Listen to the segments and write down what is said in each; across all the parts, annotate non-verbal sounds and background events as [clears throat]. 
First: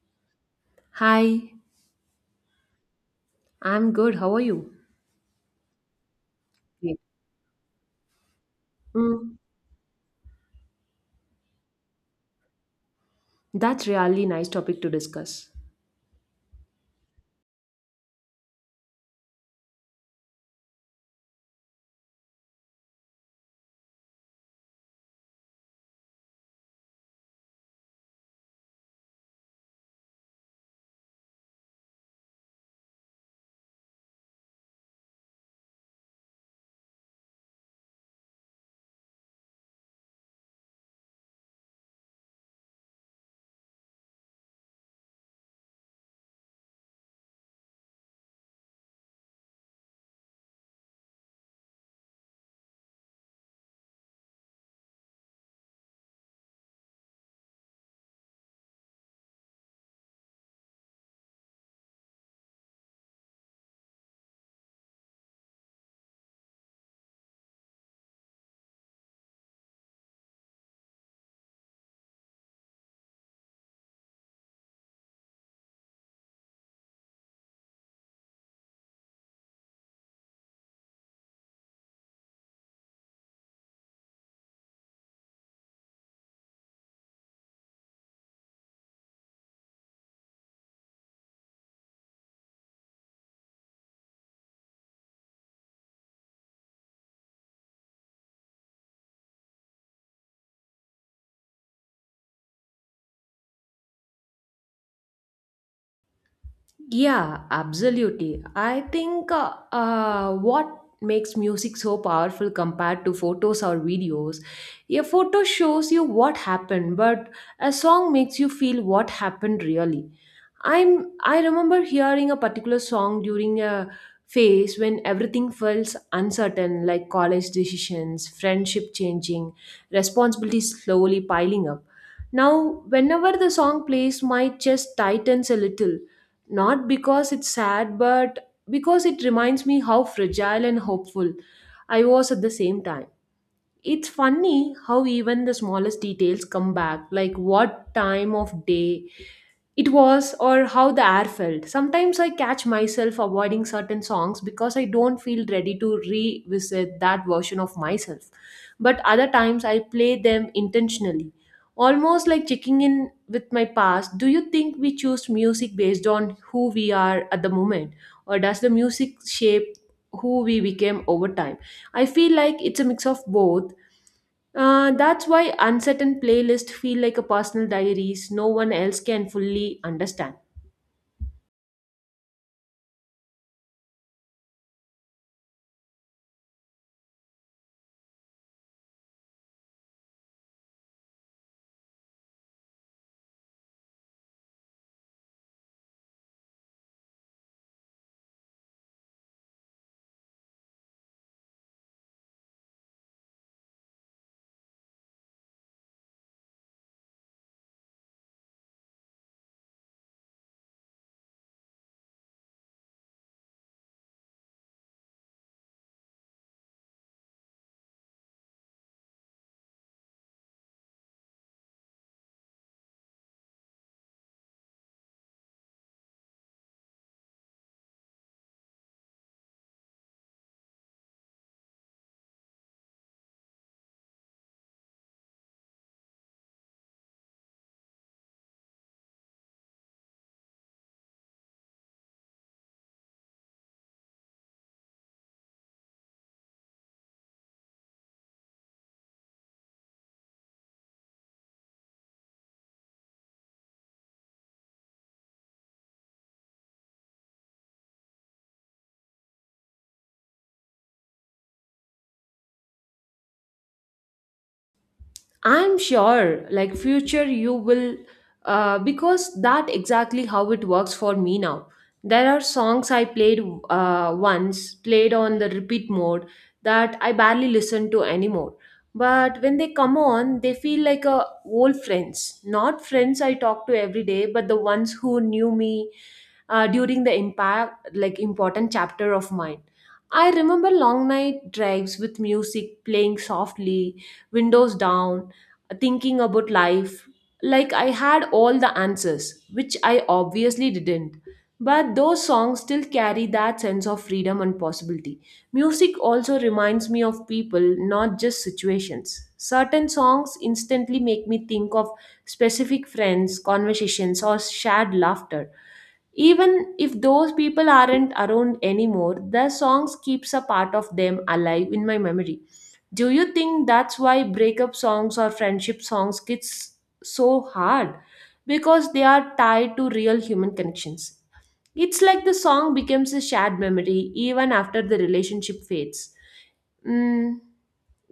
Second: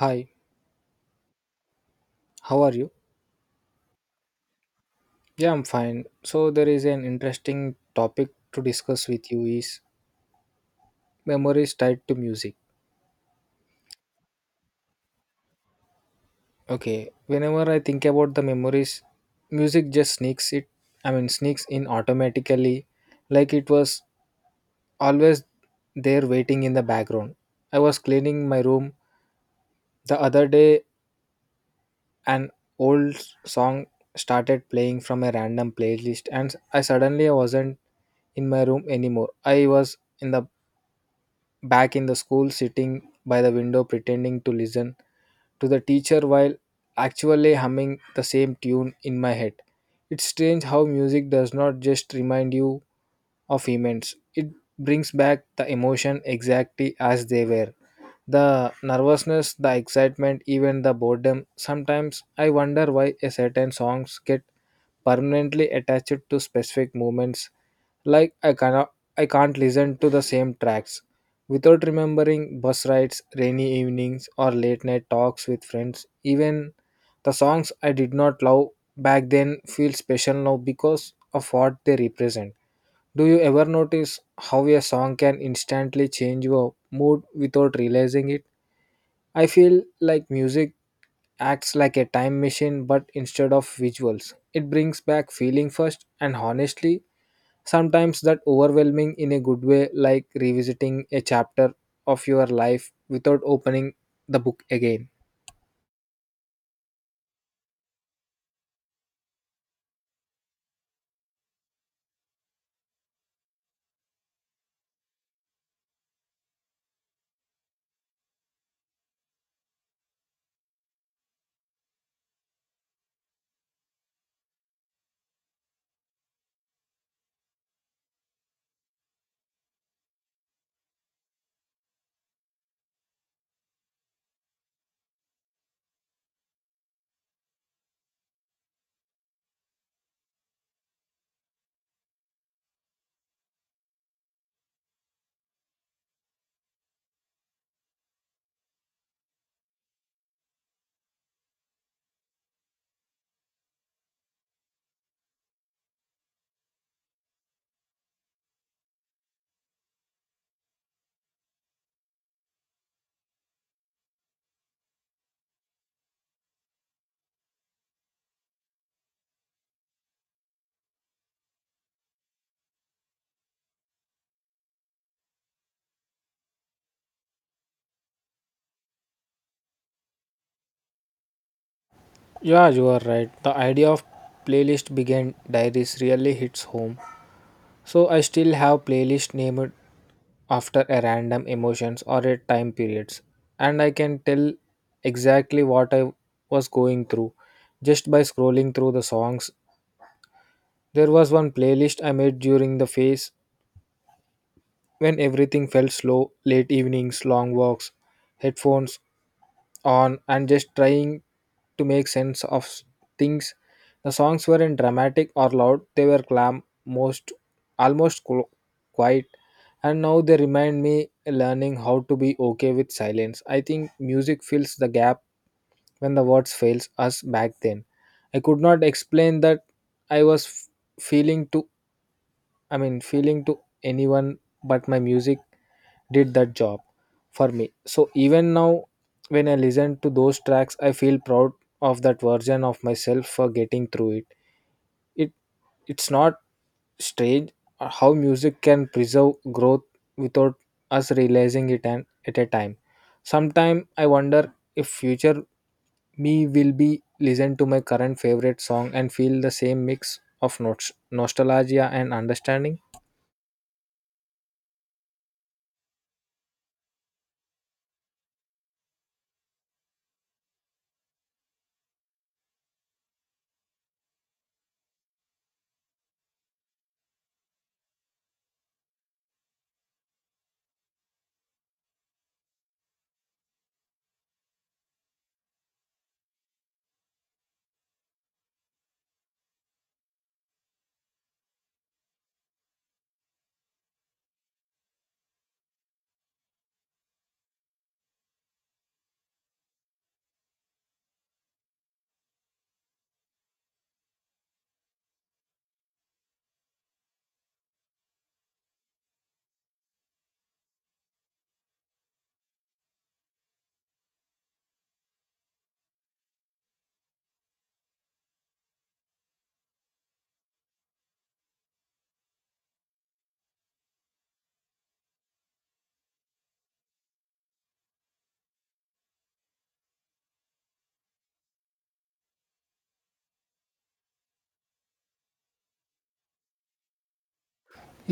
Hi, Hi, how are you? I'm good. How are you? Yeah, I'm fine. So there is Great. an interesting topic to discuss with Mm, you is memories tied to music. that's really nice topic to discuss. Okay, whenever I think about the memories, music just sneaks in automatically like it was always there waiting in the background. I was cleaning my room the other day an old song started playing from a random playlist and I suddenly wasn't in my room anymore. I was in the back in the school, sitting by the window pretending to listen to the teacher while actually humming the same tune in my head. It's strange how music does not just remind you of events, it brings back the emotion exactly as they were. The nervousness, the excitement, even the boredom. Sometimes I wonder why a certain songs get permanently attached to specific moments like I can't listen to the same tracks without remembering bus rides, rainy evenings or late night talks with friends. Even the songs I did not love back then feel special now because of what they represent. Do you ever notice how a song can instantly change your mood without realizing it? I feel like music acts like a time machine but instead of visuals. It brings back feeling first and honestly sometimes that overwhelming in a good way, like revisiting a chapter of your life without opening the book again. Yeah, absolutely. I think what makes music so powerful compared to photos or videos, a photo shows you what happened, but a song makes you feel what happened really. I remember hearing a particular song during a phase when everything felt uncertain, like college decisions, friendship changing, responsibilities slowly piling up. Now, whenever the song plays, my chest tightens a little not because it's sad, but because it reminds me how fragile and hopeful I was at the same time. It's funny how even the smallest details come back, like what time of day it was or how the air felt. Sometimes I catch myself avoiding certain songs because I don't feel ready to revisit that version of myself. But other times I play them intentionally, almost like checking in with my past. Do you think we choose music based on who we are at the moment, or does the music shape who we became over time? I feel like it's a mix of both, that's why uncertain playlists feel like a personal diaries no one else can fully understand. Yeah, you are right. The idea of playlist began diaries really hits home. So I still have playlist named after a random emotions or a time periods and I can tell exactly what I was going through just by scrolling through the songs. There was one playlist I made during the phase when everything felt slow, late evenings, long walks, headphones on, and just trying to make sense of things. The songs weren't dramatic or loud, they were calm, most almost qu- quiet, and now they remind me learning how to be okay with silence. I think music fills the gap when the words fails us back then. I could not explain that I was f- feeling to I mean feeling to anyone but my music did that job for me, so even now when I listen to those tracks I feel proud of that version of myself for getting through it. It it's not strange how music can preserve growth without us realizing it, and at a time sometime I wonder if future me will be listen to my current favorite song and feel the same mix of notes nostalgia and understanding. I'm sure, like future, you will, because that exactly how it works for me now. There are songs I played once, played on the repeat mode, that I barely listen to anymore. But when they come on, they feel like a old friends, not friends I talk to every day, but the ones who knew me during the impact, like important chapter of mine. I remember long night drives with music playing softly, windows down thinking about life like I had all the answers, which I obviously didn't. But those songs still carry that sense of freedom and possibility. Music also reminds me of people, not just situations. Certain songs instantly make me think of specific friends, conversations, or shared laughter. Even if those people aren't around anymore, their songs keeps a part of them alive in my memory. Do you think that's why breakup songs or friendship songs get so hard? Because they are tied to real human connections. It's like the song becomes a shared memory even after the relationship fades. Mm,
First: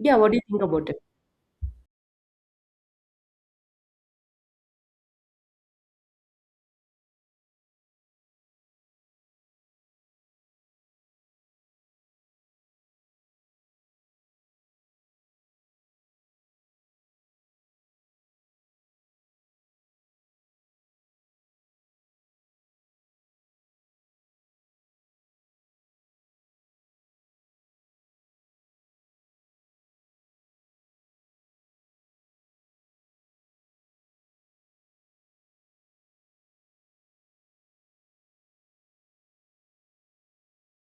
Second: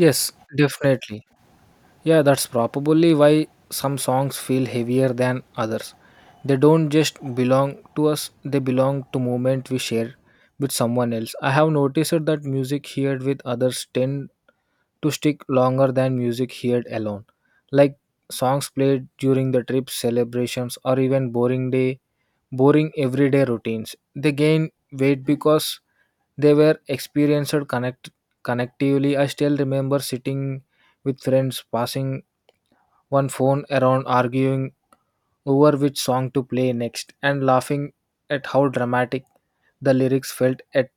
yeah, what do you think about it? definitely. Yeah, that's probably why some songs feel heavier than others. They don't just belong to us, they belong to moment we share with someone else. I have noticed that music heard with others tend to stick longer than music heard alone. Like songs played during the trips, celebrations, or even boring day, boring everyday routines. They gain weight because they were experienced connectively. I still remember sitting with friends, passing one phone around arguing over which song to play next and laughing at how dramatic the lyrics felt at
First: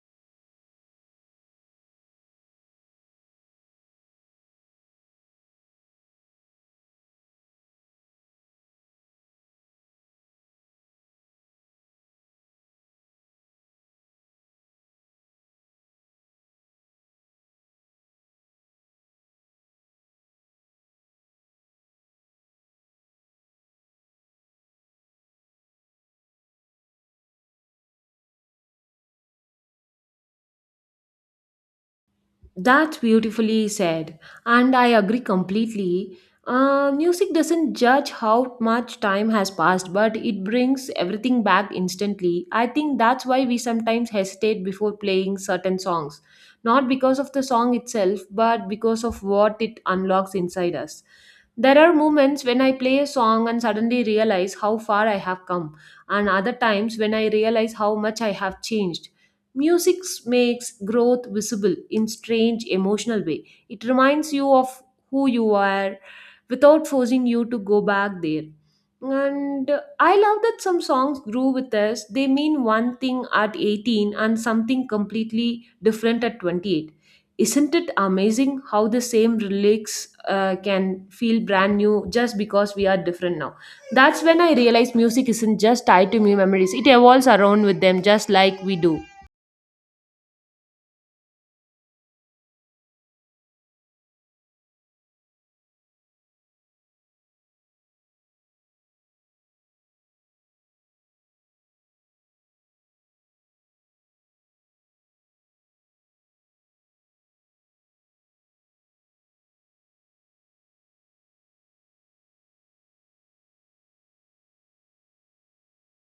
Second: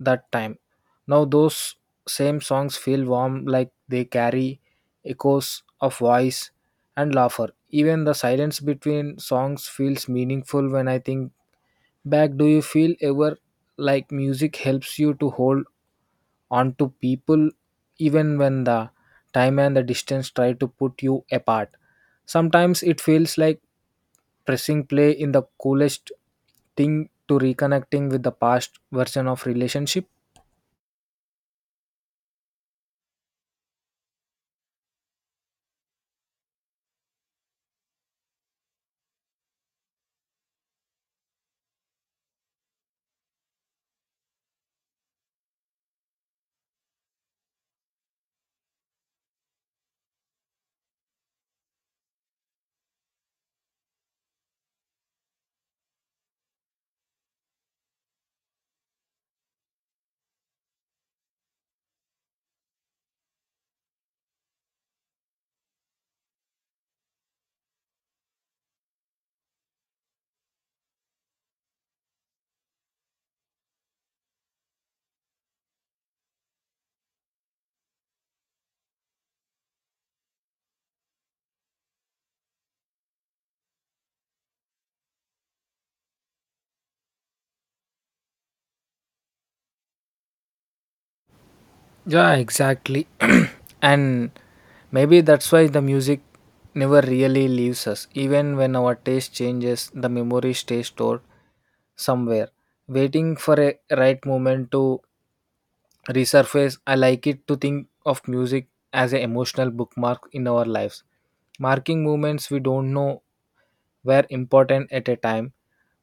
that time. Now, those same songs feel warm like they carry echoes of voice and laughter. Even the silence between songs feels meaningful when I think back. Do you feel ever like music helps you to hold on to people even when the time and the distance try to put you apart? Sometimes it feels like pressing play in the coolest thing to reconnecting with the past version of relationship. That's beautifully said, and I agree completely. Music doesn't judge how much time has passed, but it brings everything back instantly. I think that's why we sometimes hesitate before playing certain songs, not because of the song itself, but because of what it unlocks inside us. There are moments when I play a song and suddenly realize how far I have come, and other times when I realize how much I have changed. Music makes growth visible in strange emotional way. It reminds you of who you are without forcing you to go back there. And I love that some songs grew with us. They mean one thing at 18 and something completely different at 28. Isn't it amazing how the same lyrics can feel brand new just because we are different now? That's when I realized music isn't just tied to me memories. It evolves around with them just like we do. Yeah, exactly. [clears throat] And maybe that's why the music never really leaves us. Even when our taste changes, the memory stays stored somewhere, waiting for a right moment to resurface. I like it to think of music as an emotional bookmark in our lives, marking moments we don't know were important at a time.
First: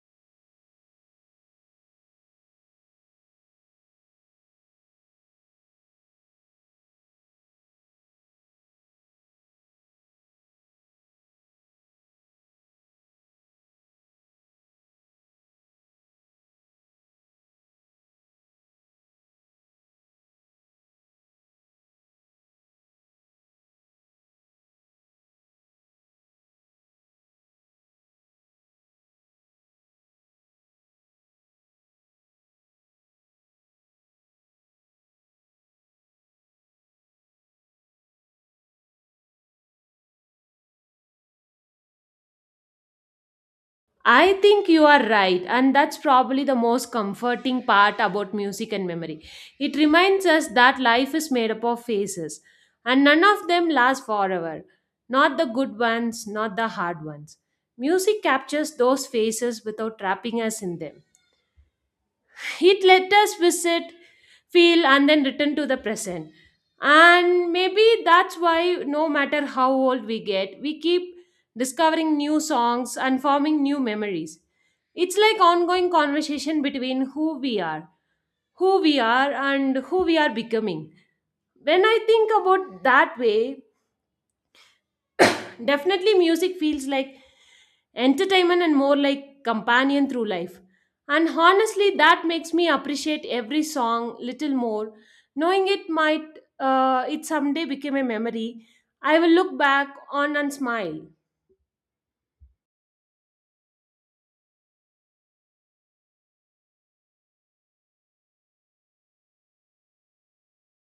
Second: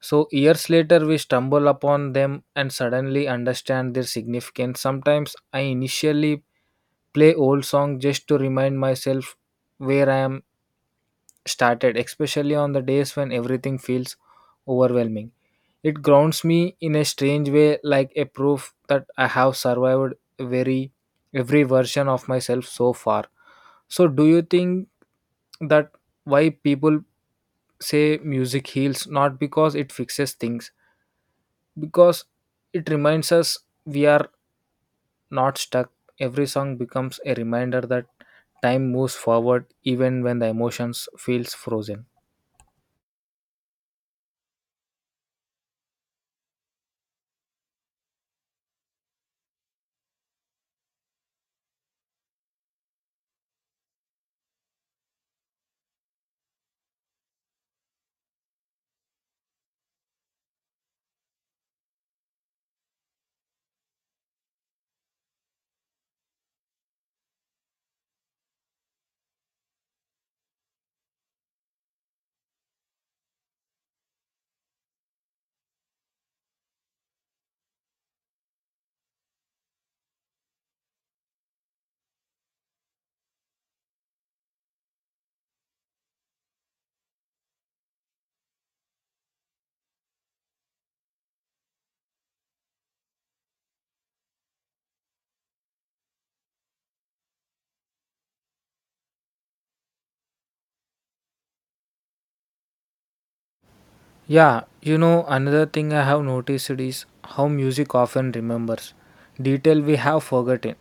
So, years later, we stumble upon them and suddenly understand their significance. Sometimes I initially play old songs just to remind myself where I am started, especially on the days when everything feels overwhelming. It grounds me in a strange way, like a proof that I have survived very every version of myself so far. So, do you think that why people say music heals not because it fixes things because it reminds us we are not stuck. Every song becomes a reminder that time moves forward even when the emotions feels frozen. I think you are right, and that's probably the most comforting part about music and memory. It reminds us that life is made up of phases, and none of them last forever. Not the good ones, not the hard ones. Music captures those phases without trapping us in them. It let us visit feel and then return to the present, and maybe that's why no matter how old we get we keep discovering new songs and forming new memories. It's like ongoing conversation between who we are and who we are becoming. When I think about that way, definitely, music feels like entertainment and more like companion through life. And honestly, that makes me appreciate every song little more, knowing it might, it someday become a memory I will look back on and smile. Yeah, you know, another thing I have noticed is how music often remembers detail we have forgotten.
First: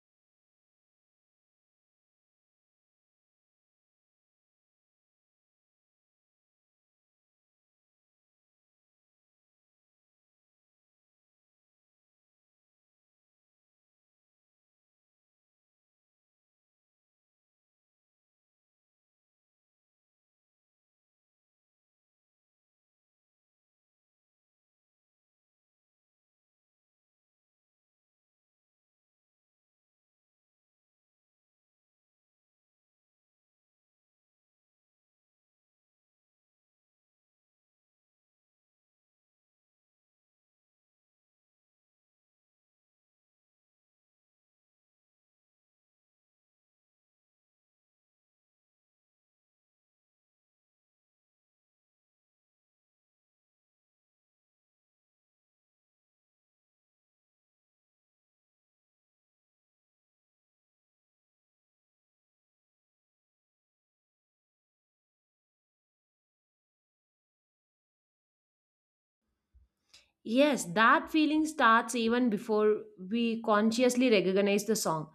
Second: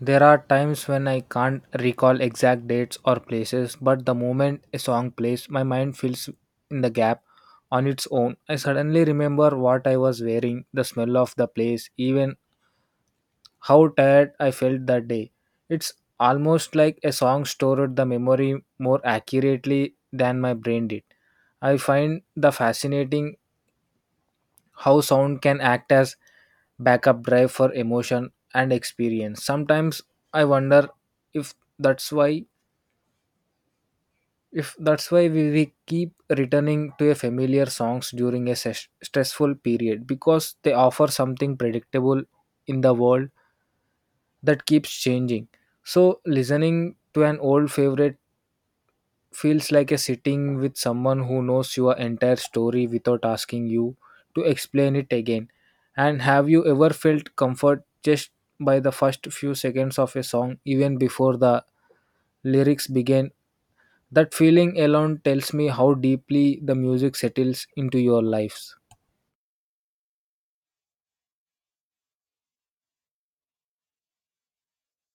There are times when I can't recall exact dates or places, but the moment a song plays, my mind fills in the gap on its own. I suddenly remember what I was wearing, the smell of the place, even how tired I felt that day. It's almost like a song stored the memory more accurately than my brain did. I find the fascinating how sound can act as backup drive for emotion and experience. Sometimes I wonder if that's why if that's why we keep returning to a familiar songs during a stressful period because they offer something predictable in the world that keeps changing. So listening to an old favorite feels like a sitting with someone who knows your entire story without asking you to explain it again. And have you ever felt comfort just by the first few seconds of a song, even before the lyrics begin? That feeling alone tells me how deeply the music settles into your lives. Yes, that feeling starts even before we consciously recognize the song.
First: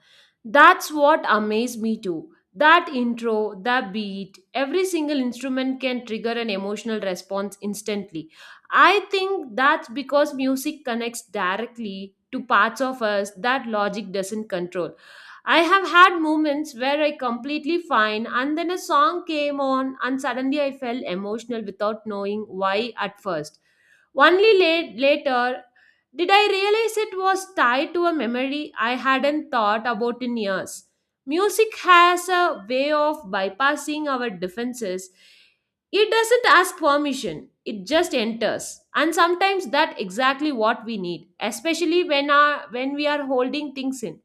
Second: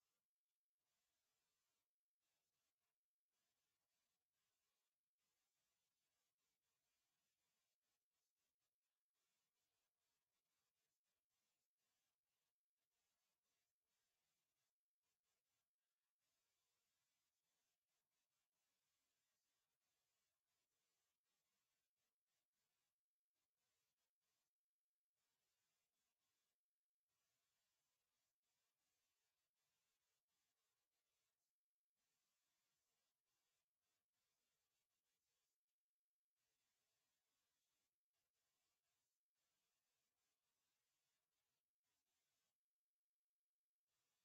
That's what amazed me too. That intro, the beat, every single instrument can trigger an emotional response instantly. I think that's because music connects directly to parts of us that logic doesn't control. I have had moments where I completely fine and then a song came on and suddenly I felt emotional without knowing why at first. Only late, later did I realize it was tied to a memory I hadn't thought about in years. Music has a way of bypassing our defenses. It doesn't ask permission, it just enters. And sometimes that's exactly what we need, especially when, our, when we are holding things in.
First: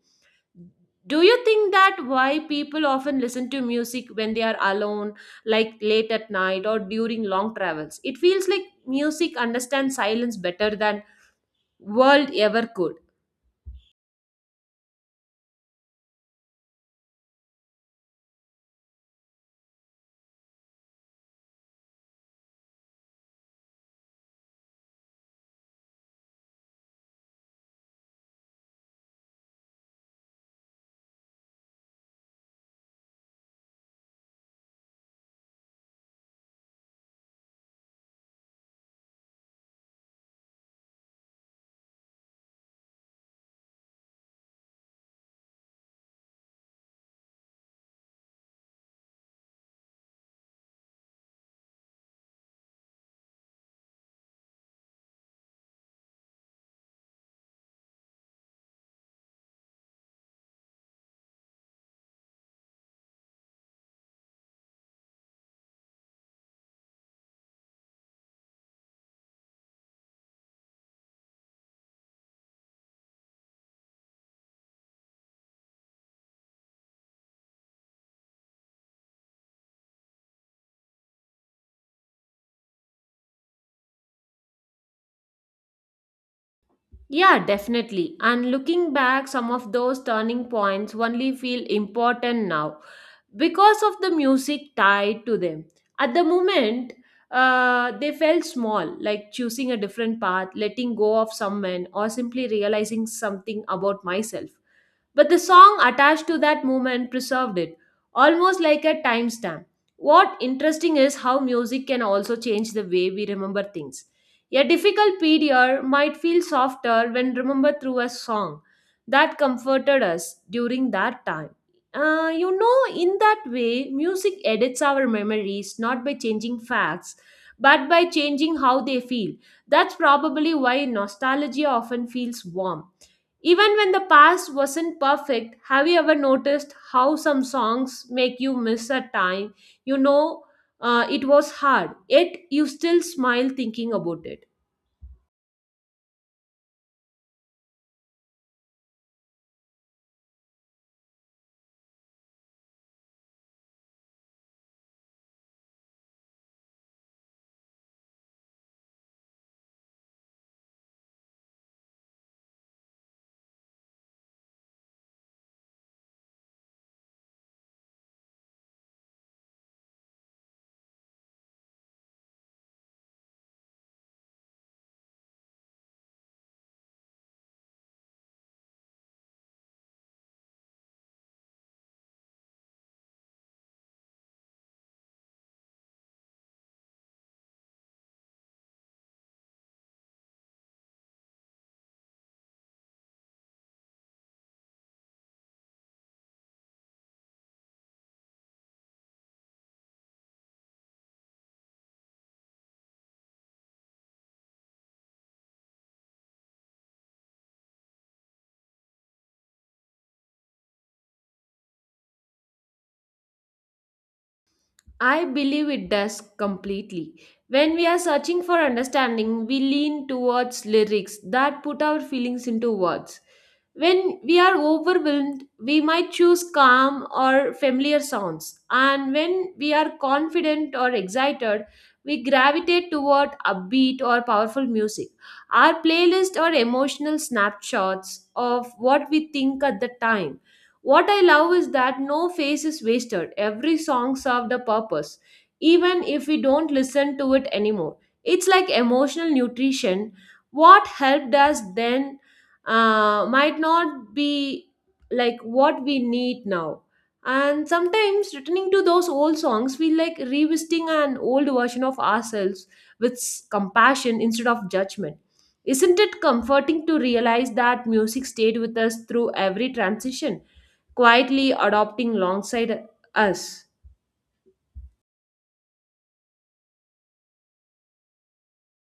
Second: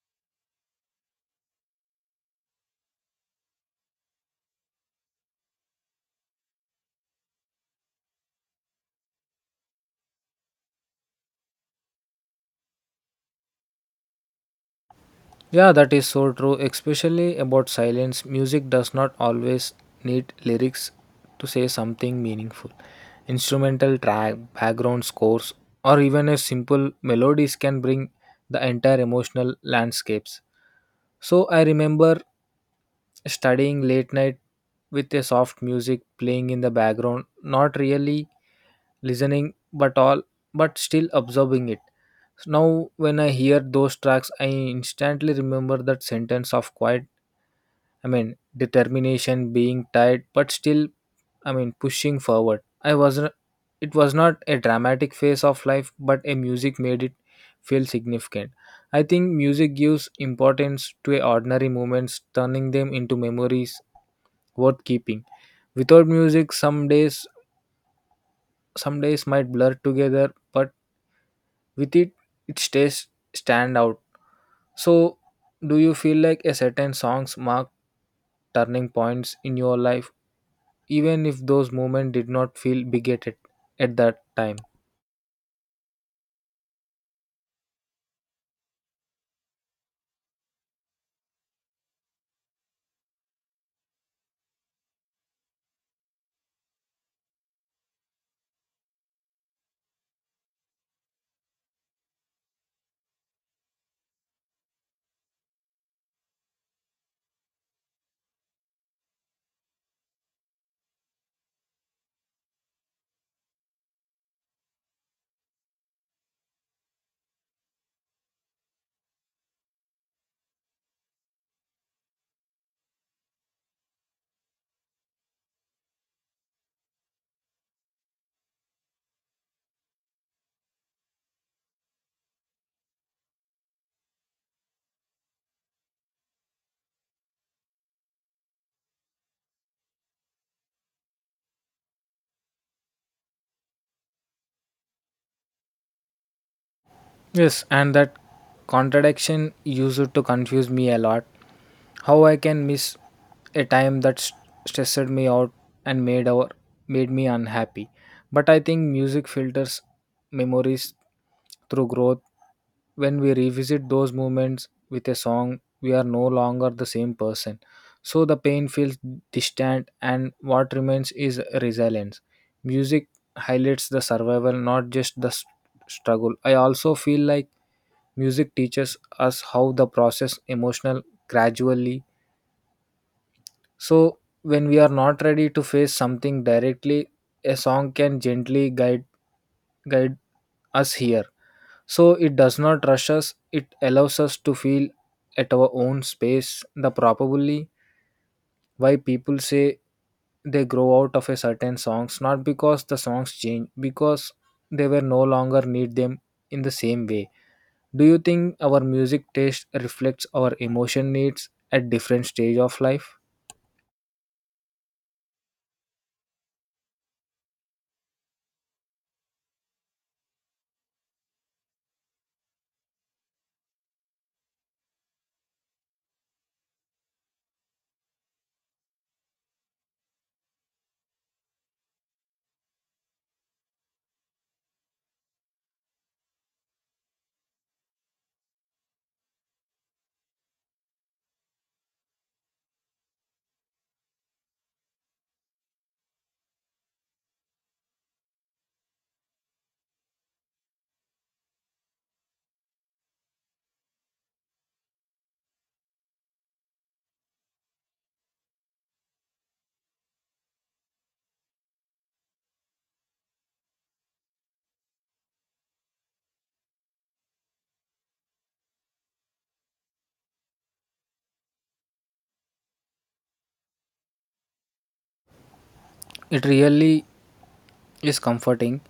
Do you think that why people often listen to music when they are alone, like late at night or during long travels? It feels like music understands silence better than world ever could. Yeah, that is so true, especially about silence. Music does not always need lyrics to say something meaningful. Instrumental track, background scores, or even a simple melodies can bring the entire emotional landscapes. So I remember studying late night with a soft music playing in the background, not really listening but all but still absorbing it. Now when I hear those tracks I instantly remember that sentence of quiet, determination, being tired, but still, pushing forward. I wasn't, it was not a dramatic phase of life, but a music made it feel significant. I think music gives importance to a ordinary moments, turning them into memories worth keeping. Without music, some days might blur together, but with it, it stays stand out. So, do you feel like a certain songs mark turning points in your life even if those moments did not feel bigoted at that time. Yeah, definitely. And looking back, some of those turning points only feel important now because of the music tied to them. At the moment, they felt small, like choosing a different path, letting go of someone, or simply realizing something about myself. But the song attached to that moment preserved it, almost like a timestamp. What interesting is how music can also change the way we remember things. A difficult period might feel softer when remembered through a song that comforted us during that time, you know, in that way, music edits our memories not by changing facts, but by changing how they feel. That's probably why nostalgia often feels warm. Even when the past wasn't perfect, have you ever noticed how some songs make you miss a time? You know, it was hard, yet you still smile thinking about it. Yes, and that contradiction used to confuse me a lot. How I can miss a time that stressed me out and made me unhappy. But I think music filters memories through growth. When we revisit those moments with a song, we are no longer the same person. So the pain feels distant, and what remains is resilience. Music highlights the survival, not just the struggle. I also feel like music teaches us how the process emotional gradually. So when we are not ready to face something directly, a song can gently guide us here. So it does not rush us, it allows us to feel at our own space. The probably why people say they grow out of a certain songs, not because the songs change, because they were no longer need them in the same way. Do you think our music taste reflects our emotion needs at different stage of life? I believe it does completely. When we are searching for understanding, we lean towards lyrics that put our feelings into words. When we are overwhelmed, we might choose calm or familiar sounds. And when we are confident or excited, we gravitate toward upbeat or powerful music. Our playlist are emotional snapshots of what we think at the time. What I love is that no phase is wasted. Every song served a purpose, even if we don't listen to it anymore. It's like emotional nutrition. What helped us then might not be like what we need now. And sometimes returning to those old songs feel like revisiting an old version of ourselves with compassion instead of judgment. Isn't it comforting to realize that music stayed with us through every transition, quietly adopting alongside us? It really is comforting.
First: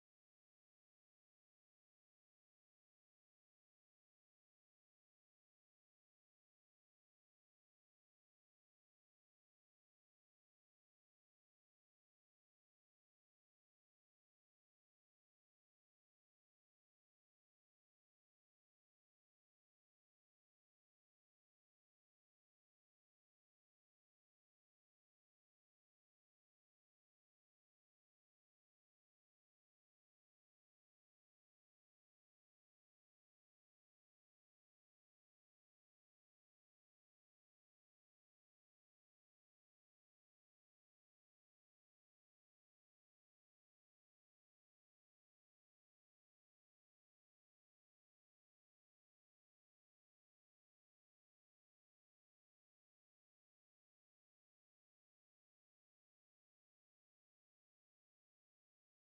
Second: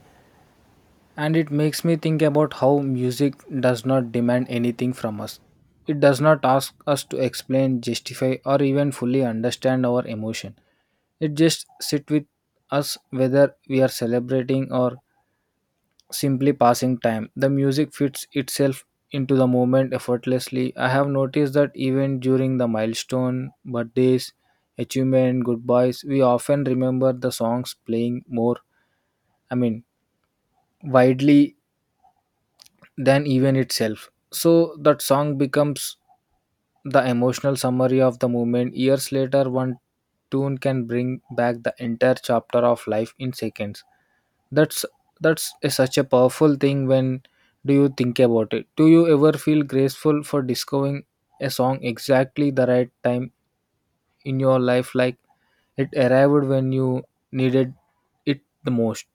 And it makes me think about how music does not demand anything from us. It does not ask us to explain, justify, or even fully understand our emotion. It just sits with us whether we are celebrating or simply passing time. The music fits itself into the moment effortlessly. I have noticed that even during the milestone, birthdays, achievement, goodbyes, we often remember the songs playing more, I mean, widely than even itself. So that song becomes the emotional summary of the moment. Years later, one tune can bring back the entire chapter of life in seconds. That's such a powerful thing. When do you think about it? Do you ever feel graceful for discovering a song exactly the right time in your life, like it arrived when you needed it the most?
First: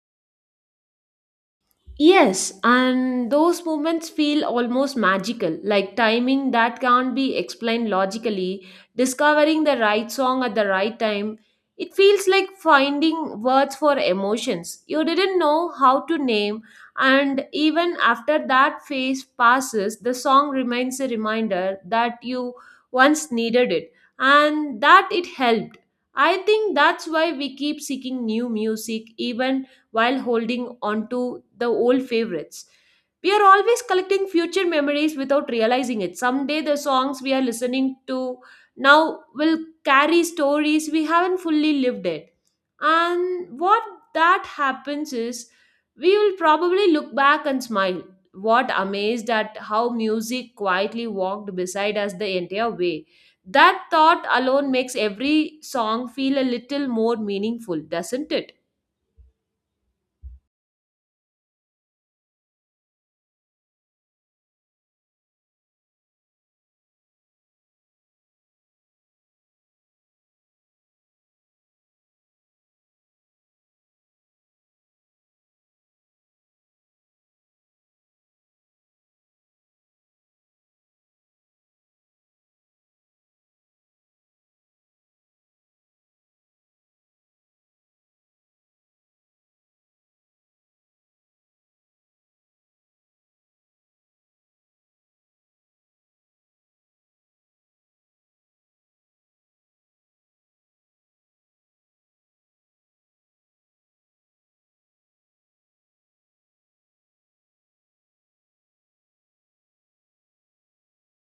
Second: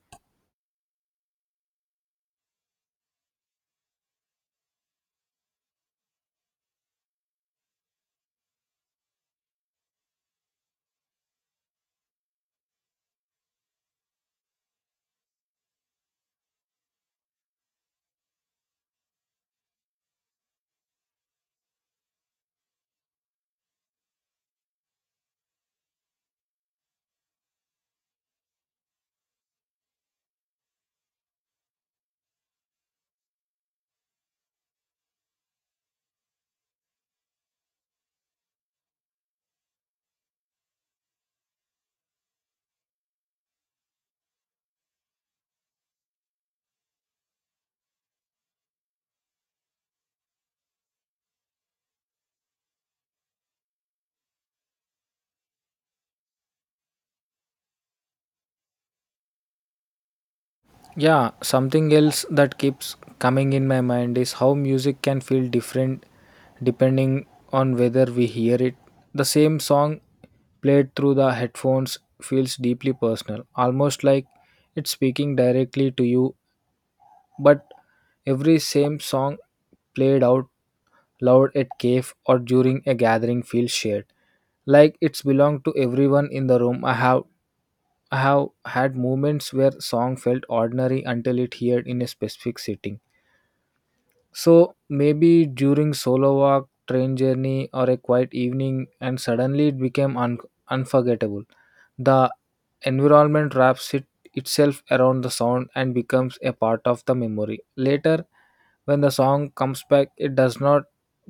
Yes, and those moments feel almost magical, like timing that can't be explained logically, discovering the right song at the right time. It feels like finding words for emotions you didn't know how to name, and even after that phase passes, the song remains a reminder that you once needed it and that it helped. I think that's why we keep seeking new music, even while holding onto the old favorites. We are always collecting future memories without realizing it. Someday, the songs we are listening to now will carry stories we haven't fully lived it. And what that happens is we will probably look back and smile. What amazed at how music quietly walked beside us the entire way. That thought alone makes every song feel a little more meaningful, doesn't it? Yeah, something else that keeps coming in my mind is how music can feel different depending on whether we hear it. The same song played through the headphones feels deeply personal, almost like it's speaking directly to you. But every same song played out loud at cave or during a gathering feels shared, like it's belonged to everyone in the room. I have had moments where song felt ordinary until it heard in a specific setting. So maybe during solo walk, train journey, or a quiet evening, and suddenly it became unforgettable. The environment wraps it itself around the sound and becomes a part of the memory. Later, when the song comes back, it does not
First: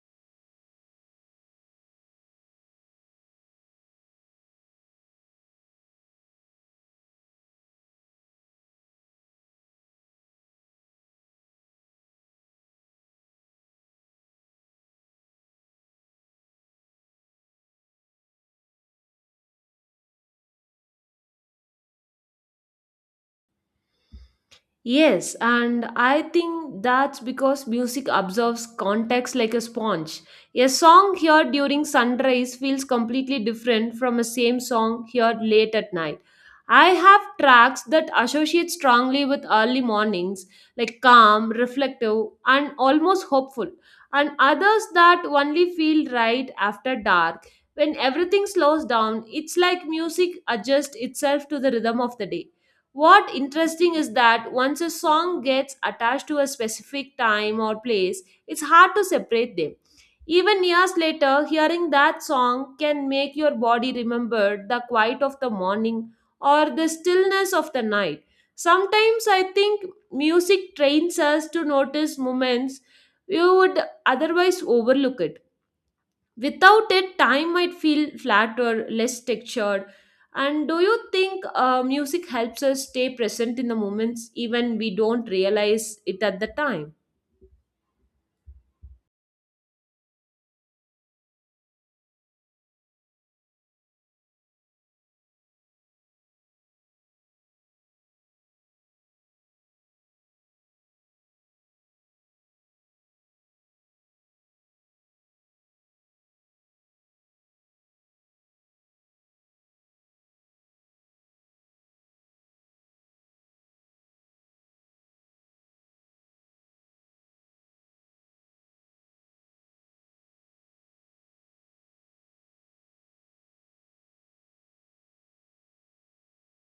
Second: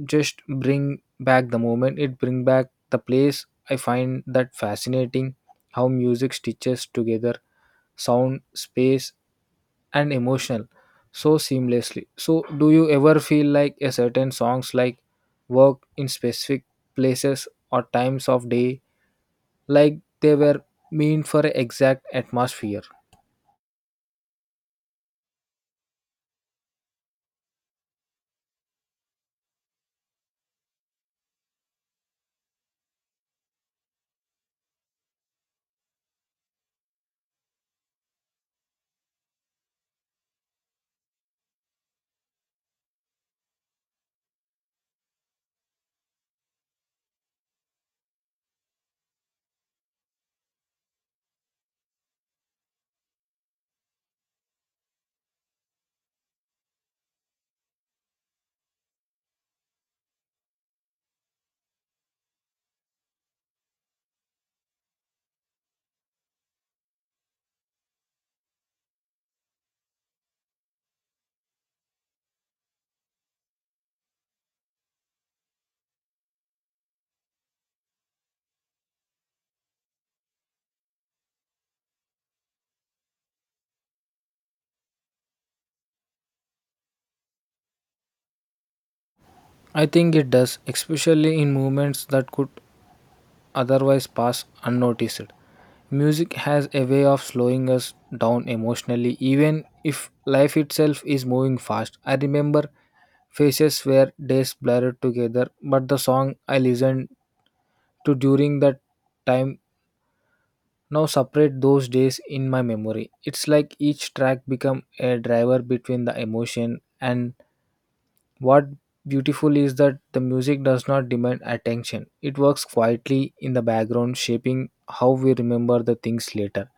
just bring back the moment; it brings back the place. I find that fascinating how music stitches together sound, space, and emotional so seamlessly. So, do you ever feel like a certain songs like work in specific places or times of day, like they were meant for exact atmosphere? Yes, and I think that's because music absorbs context like a sponge. A song heard during sunrise feels completely different from a same song heard late at night. I have tracks that associate strongly with early mornings, like calm, reflective, and almost hopeful, and others that only feel right after dark. When everything slows down, it's like music adjusts itself to the rhythm of the day. What interesting is that once a song gets attached to a specific time or place, it's hard to separate them. Even years later, hearing that song can make your body remember the quiet of the morning or the stillness of the night. Sometimes I think music trains us to notice moments you would otherwise overlook it. Without it, time might feel flat or less textured. And do you think, music helps us stay present in the moments even we don't realize it at the time? I think it does, especially in movements that could otherwise pass unnoticed. Music has a way of slowing us down emotionally, even if life itself is moving fast. I remember faces were days blurred together, but the song I listened to during that time now separate those days in my memory. It's like each track become a driver between the emotion and what beautiful is that the music does not demand attention. It works quietly in the background shaping how we remember the things later.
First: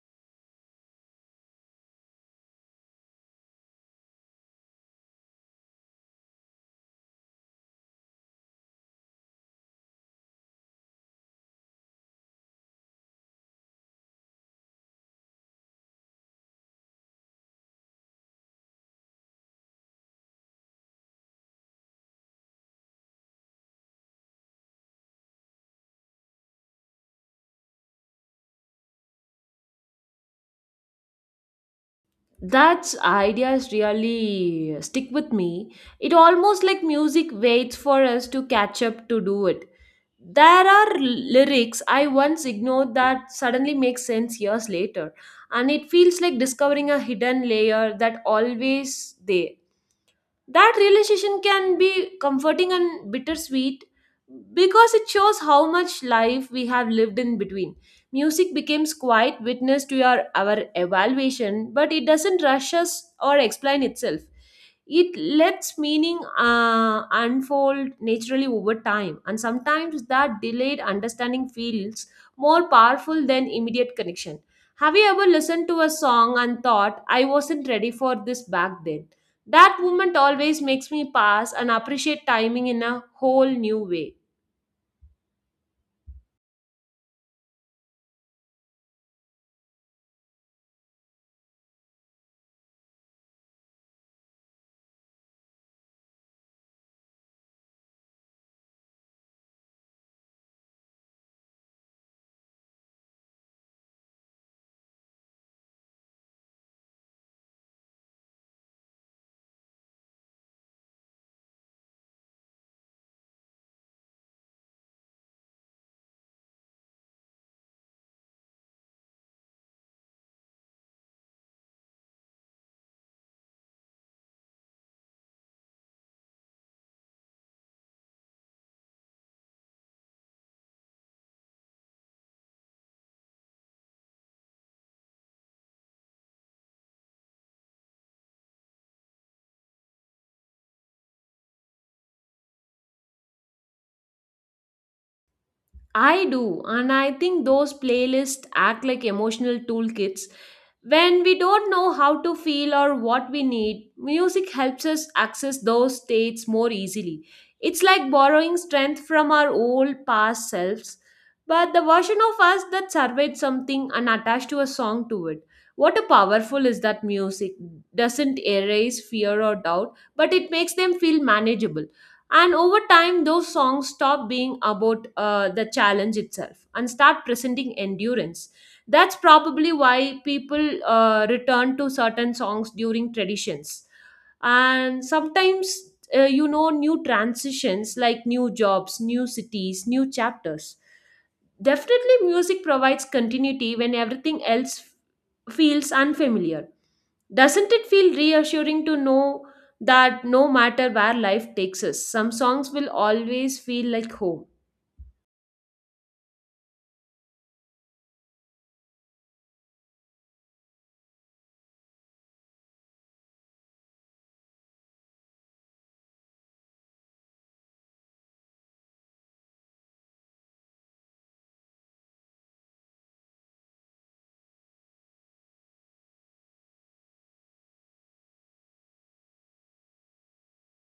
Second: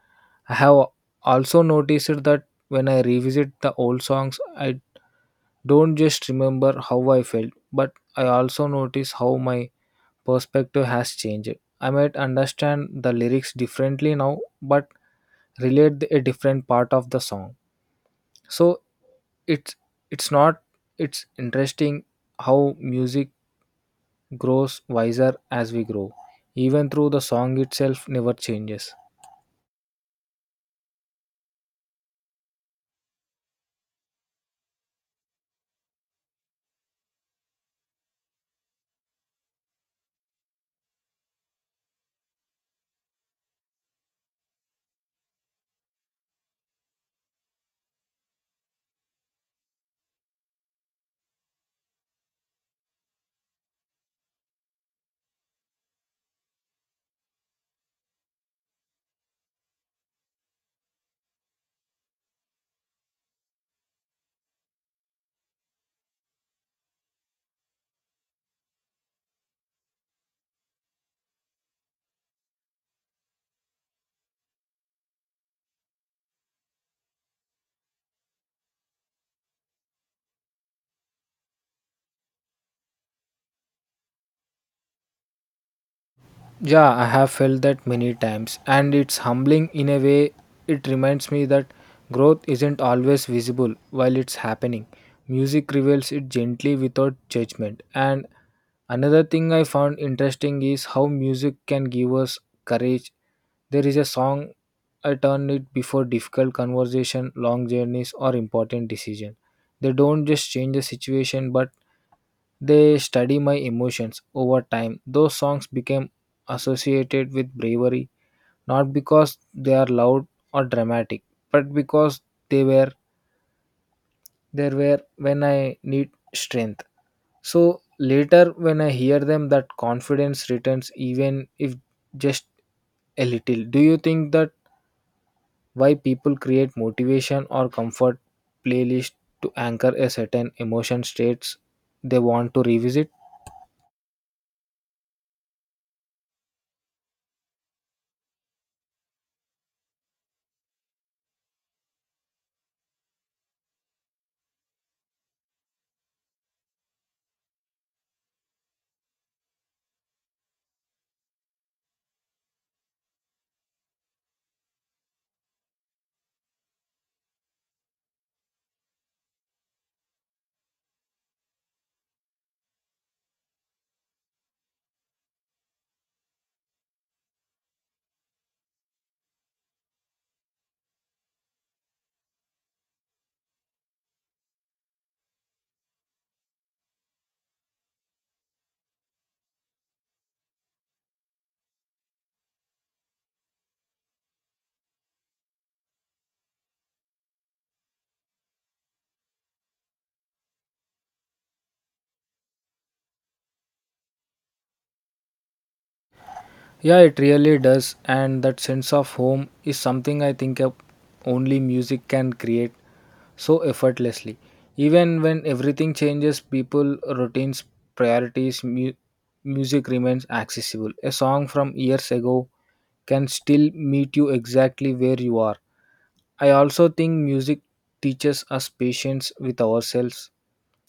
I have also noticed that when I revisit the old songs I don't just remember how I felt but I also notice how my perspective has changed. I might understand the lyrics differently now, but relate a different part of the song. So it's it's not it's interesting how music grows wiser as we grow, even though the song itself never changes. That ideas really stick with me. It almost like music waits for us to catch up to do it. There are lyrics I once ignored that suddenly make sense years later, and it feels like discovering a hidden layer that always there. That realization can be comforting and bittersweet because it shows how much life we have lived in between. Music becomes quiet witness to your our evaluation, but it doesn't rush us or explain itself. It lets meaning unfold naturally over time, and sometimes that delayed understanding feels more powerful than immediate connection. Have you ever listened to a song and thought, I wasn't ready for this back then? That movement always makes me pass and appreciate timing in a whole new way. Yeah, I have felt that many times, and it's humbling in a way. It reminds me that growth isn't always visible while it's happening. Music reveals it gently without judgment. And another thing I found interesting is how music can give us courage. There is a song I turn it before difficult conversation, long journeys, or important decision. They don't just change the situation, but they study my emotions over time. Those songs became associated with bravery, not because they are loud or dramatic, but because they were there were when I need strength. So later when I hear them that confidence returns even if just a little. Do you think that why people create motivation or comfort playlist to anchor a certain emotion states they want to revisit? I do, and I think those playlists act like emotional toolkits. When we don't know how to feel or what we need, music helps us access those states more easily. It's like borrowing strength from our old past selves, but the version of us that surveyed something and attached to a song to it. What a powerful is that music doesn't erase fear or doubt, but it makes them feel manageable. And over time, those songs stop being about, the challenge itself and start presenting endurance. That's probably why people return to certain songs during traditions. And sometimes, you know, new transitions like new jobs, new cities, new chapters. Definitely, music provides continuity when everything else feels unfamiliar. Doesn't it feel reassuring to know that no matter where life takes us, some songs will always feel like home? Yeah, it really does. And that sense of home is something I think of only music can create so effortlessly. Even when everything changes, people, routines, priorities, music remains accessible. A song from years ago can still meet you exactly where you are. I also think music teaches us patience with ourselves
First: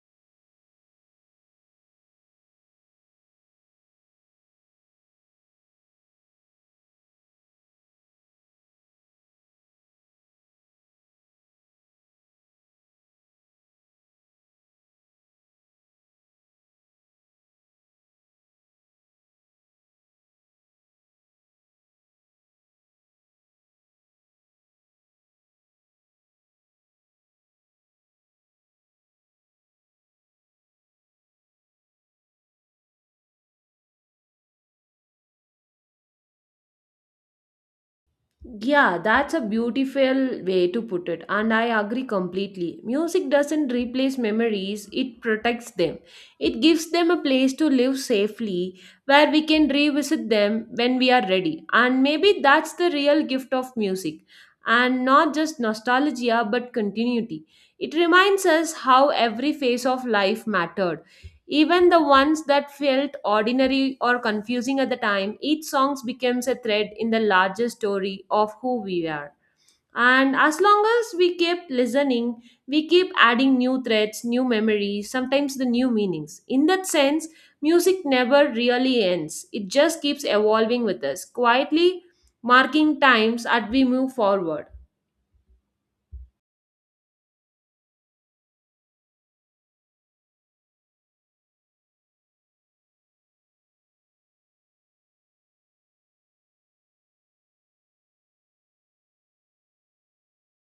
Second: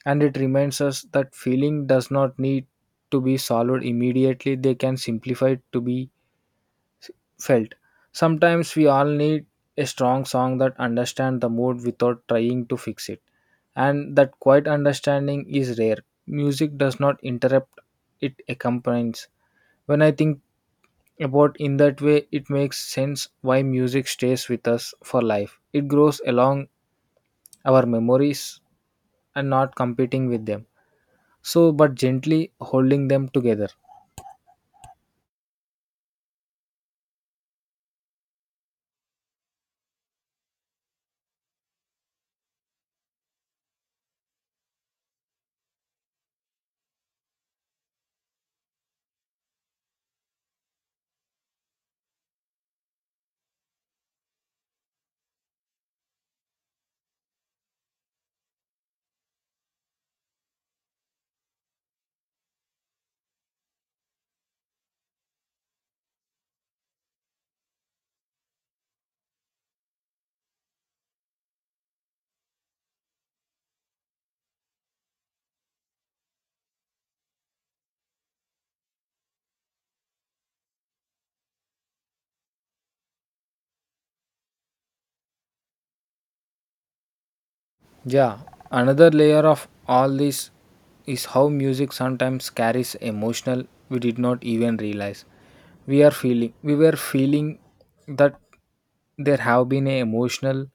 and it reminds us that feeling does not need to be solved immediately, they can simplify to be felt. Sometimes we all need a strong song that understands the mood without trying to fix it. And that quiet understanding is rare. Music does not interrupt, it accompanies. When I think about in that way, it makes sense why music stays with us for life. It grows along our memories and not competing with them. So, but gently holding them together. Yeah, that's a beautiful way to put it, and I agree completely. Music doesn't replace memories, it protects them. It gives them a place to live safely where we can revisit them when we are ready. And maybe that's the real gift of music, and not just nostalgia but continuity. It reminds us how every phase of life mattered, even the ones that felt ordinary or confusing at the time. Each song becomes a thread in the larger story of who we are. And as long as we keep listening, we keep adding new threads, new memories, sometimes the new meanings. In that sense, music never really ends. It just keeps evolving with us, quietly marking times as we move forward. Yeah, another layer of all this is how music sometimes carries emotional we did not even realize. We were feeling that there have been an emotional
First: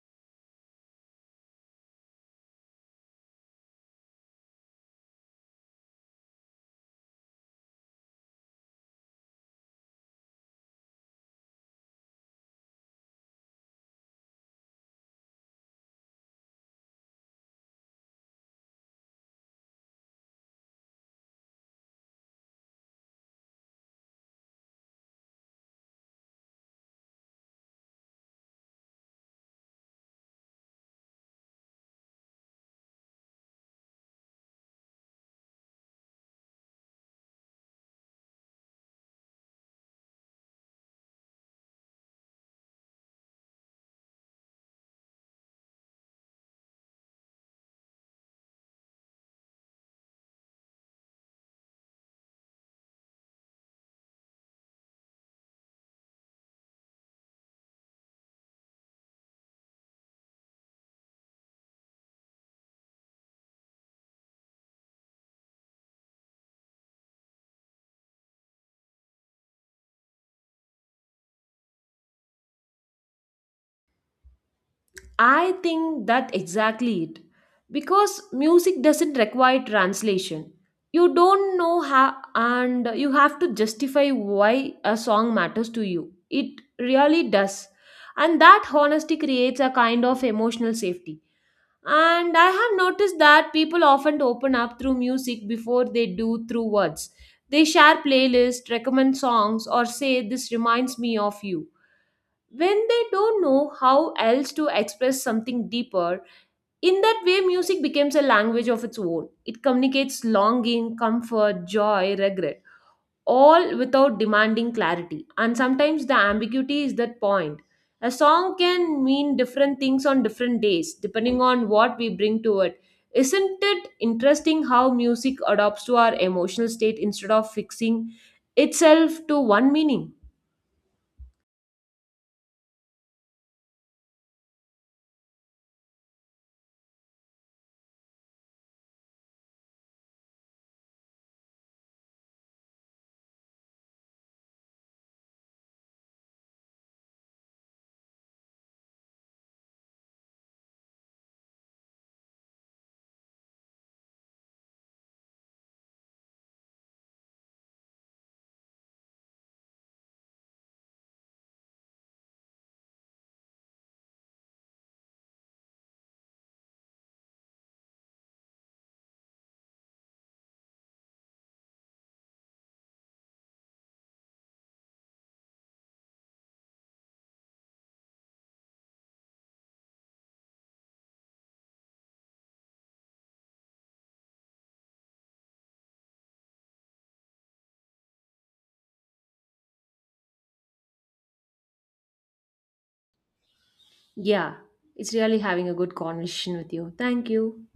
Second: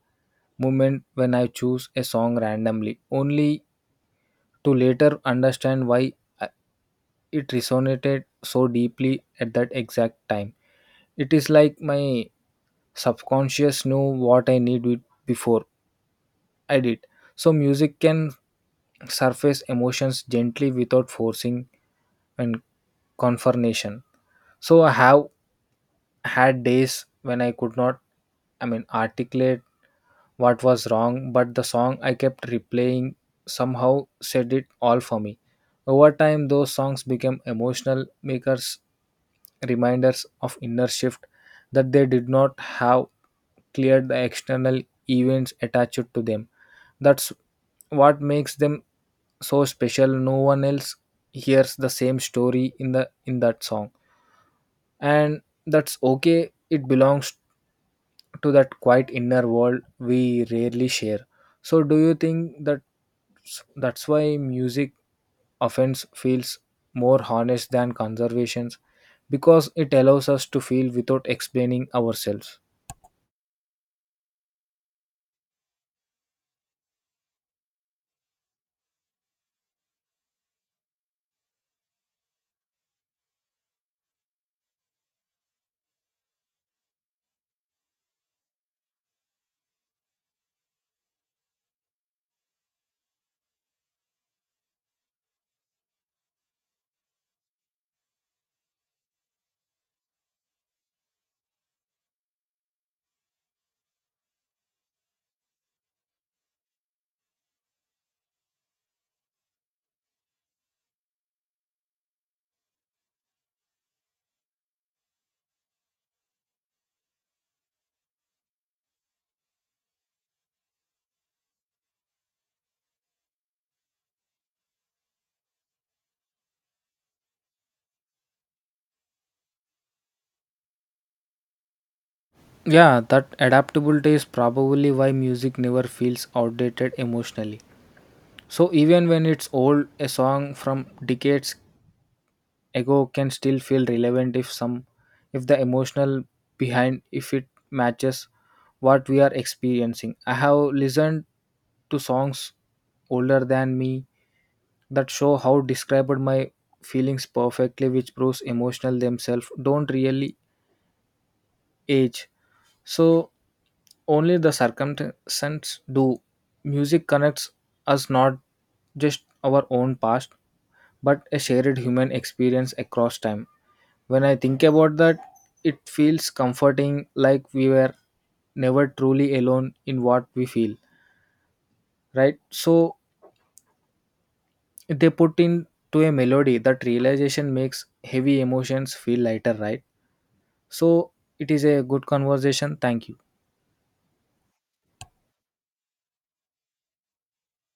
moment when I choose a song randomly, only to later understand why uh, it resonated so deeply at that exact time. It is like my subconscious knew what I needed before, edit. So music can surface emotions gently without forcing and confirmation. So I have had days when I could not articulate what was wrong, but the song I kept replaying somehow said it all for me. Over time those songs became emotional makers reminders of inner shift that they did not have cleared the external events attached to them. That's what makes them so special. No one else hears the same story in the in that song. And that's okay. It belongs to that quiet inner world we rarely share. So, do you think that that's why music offense feels more honest than conservations? Because it allows us to feel without explaining ourselves. I think that exactly it. Because music doesn't require translation. You don't know how, and you have to justify why a song matters to you. It really does. And that honesty creates a kind of emotional safety. And I have noticed that people often open up through music before they do through words. They share playlists, recommend songs, or say, this reminds me of you when they don't know how else to express something deeper. In that way, music becomes a language of its own. It communicates longing, comfort, joy, regret, all without demanding clarity. And sometimes the ambiguity is that point. A song can mean different things on different days, depending on what we bring to it. Isn't it interesting how music adapts to our emotional state instead of fixing itself to one meaning? Yeah, that adaptability is probably why music never feels outdated emotionally. So even when it's old, a song from decades Ego can still feel relevant if some if the emotional behind if it matches what we are experiencing. I have listened to songs older than me that show how described my feelings perfectly which proves emotional themselves don't really age. So only the circumstances do. Music connects us not just our own past but a shared human experience across time. When I think about that, it feels comforting, like we were never truly alone in what we feel, right? So they put into a melody that realization makes heavy emotions feel lighter, right? So it is a good conversation. Thank you. Yeah, it's really having a good conversation with you. Thank you.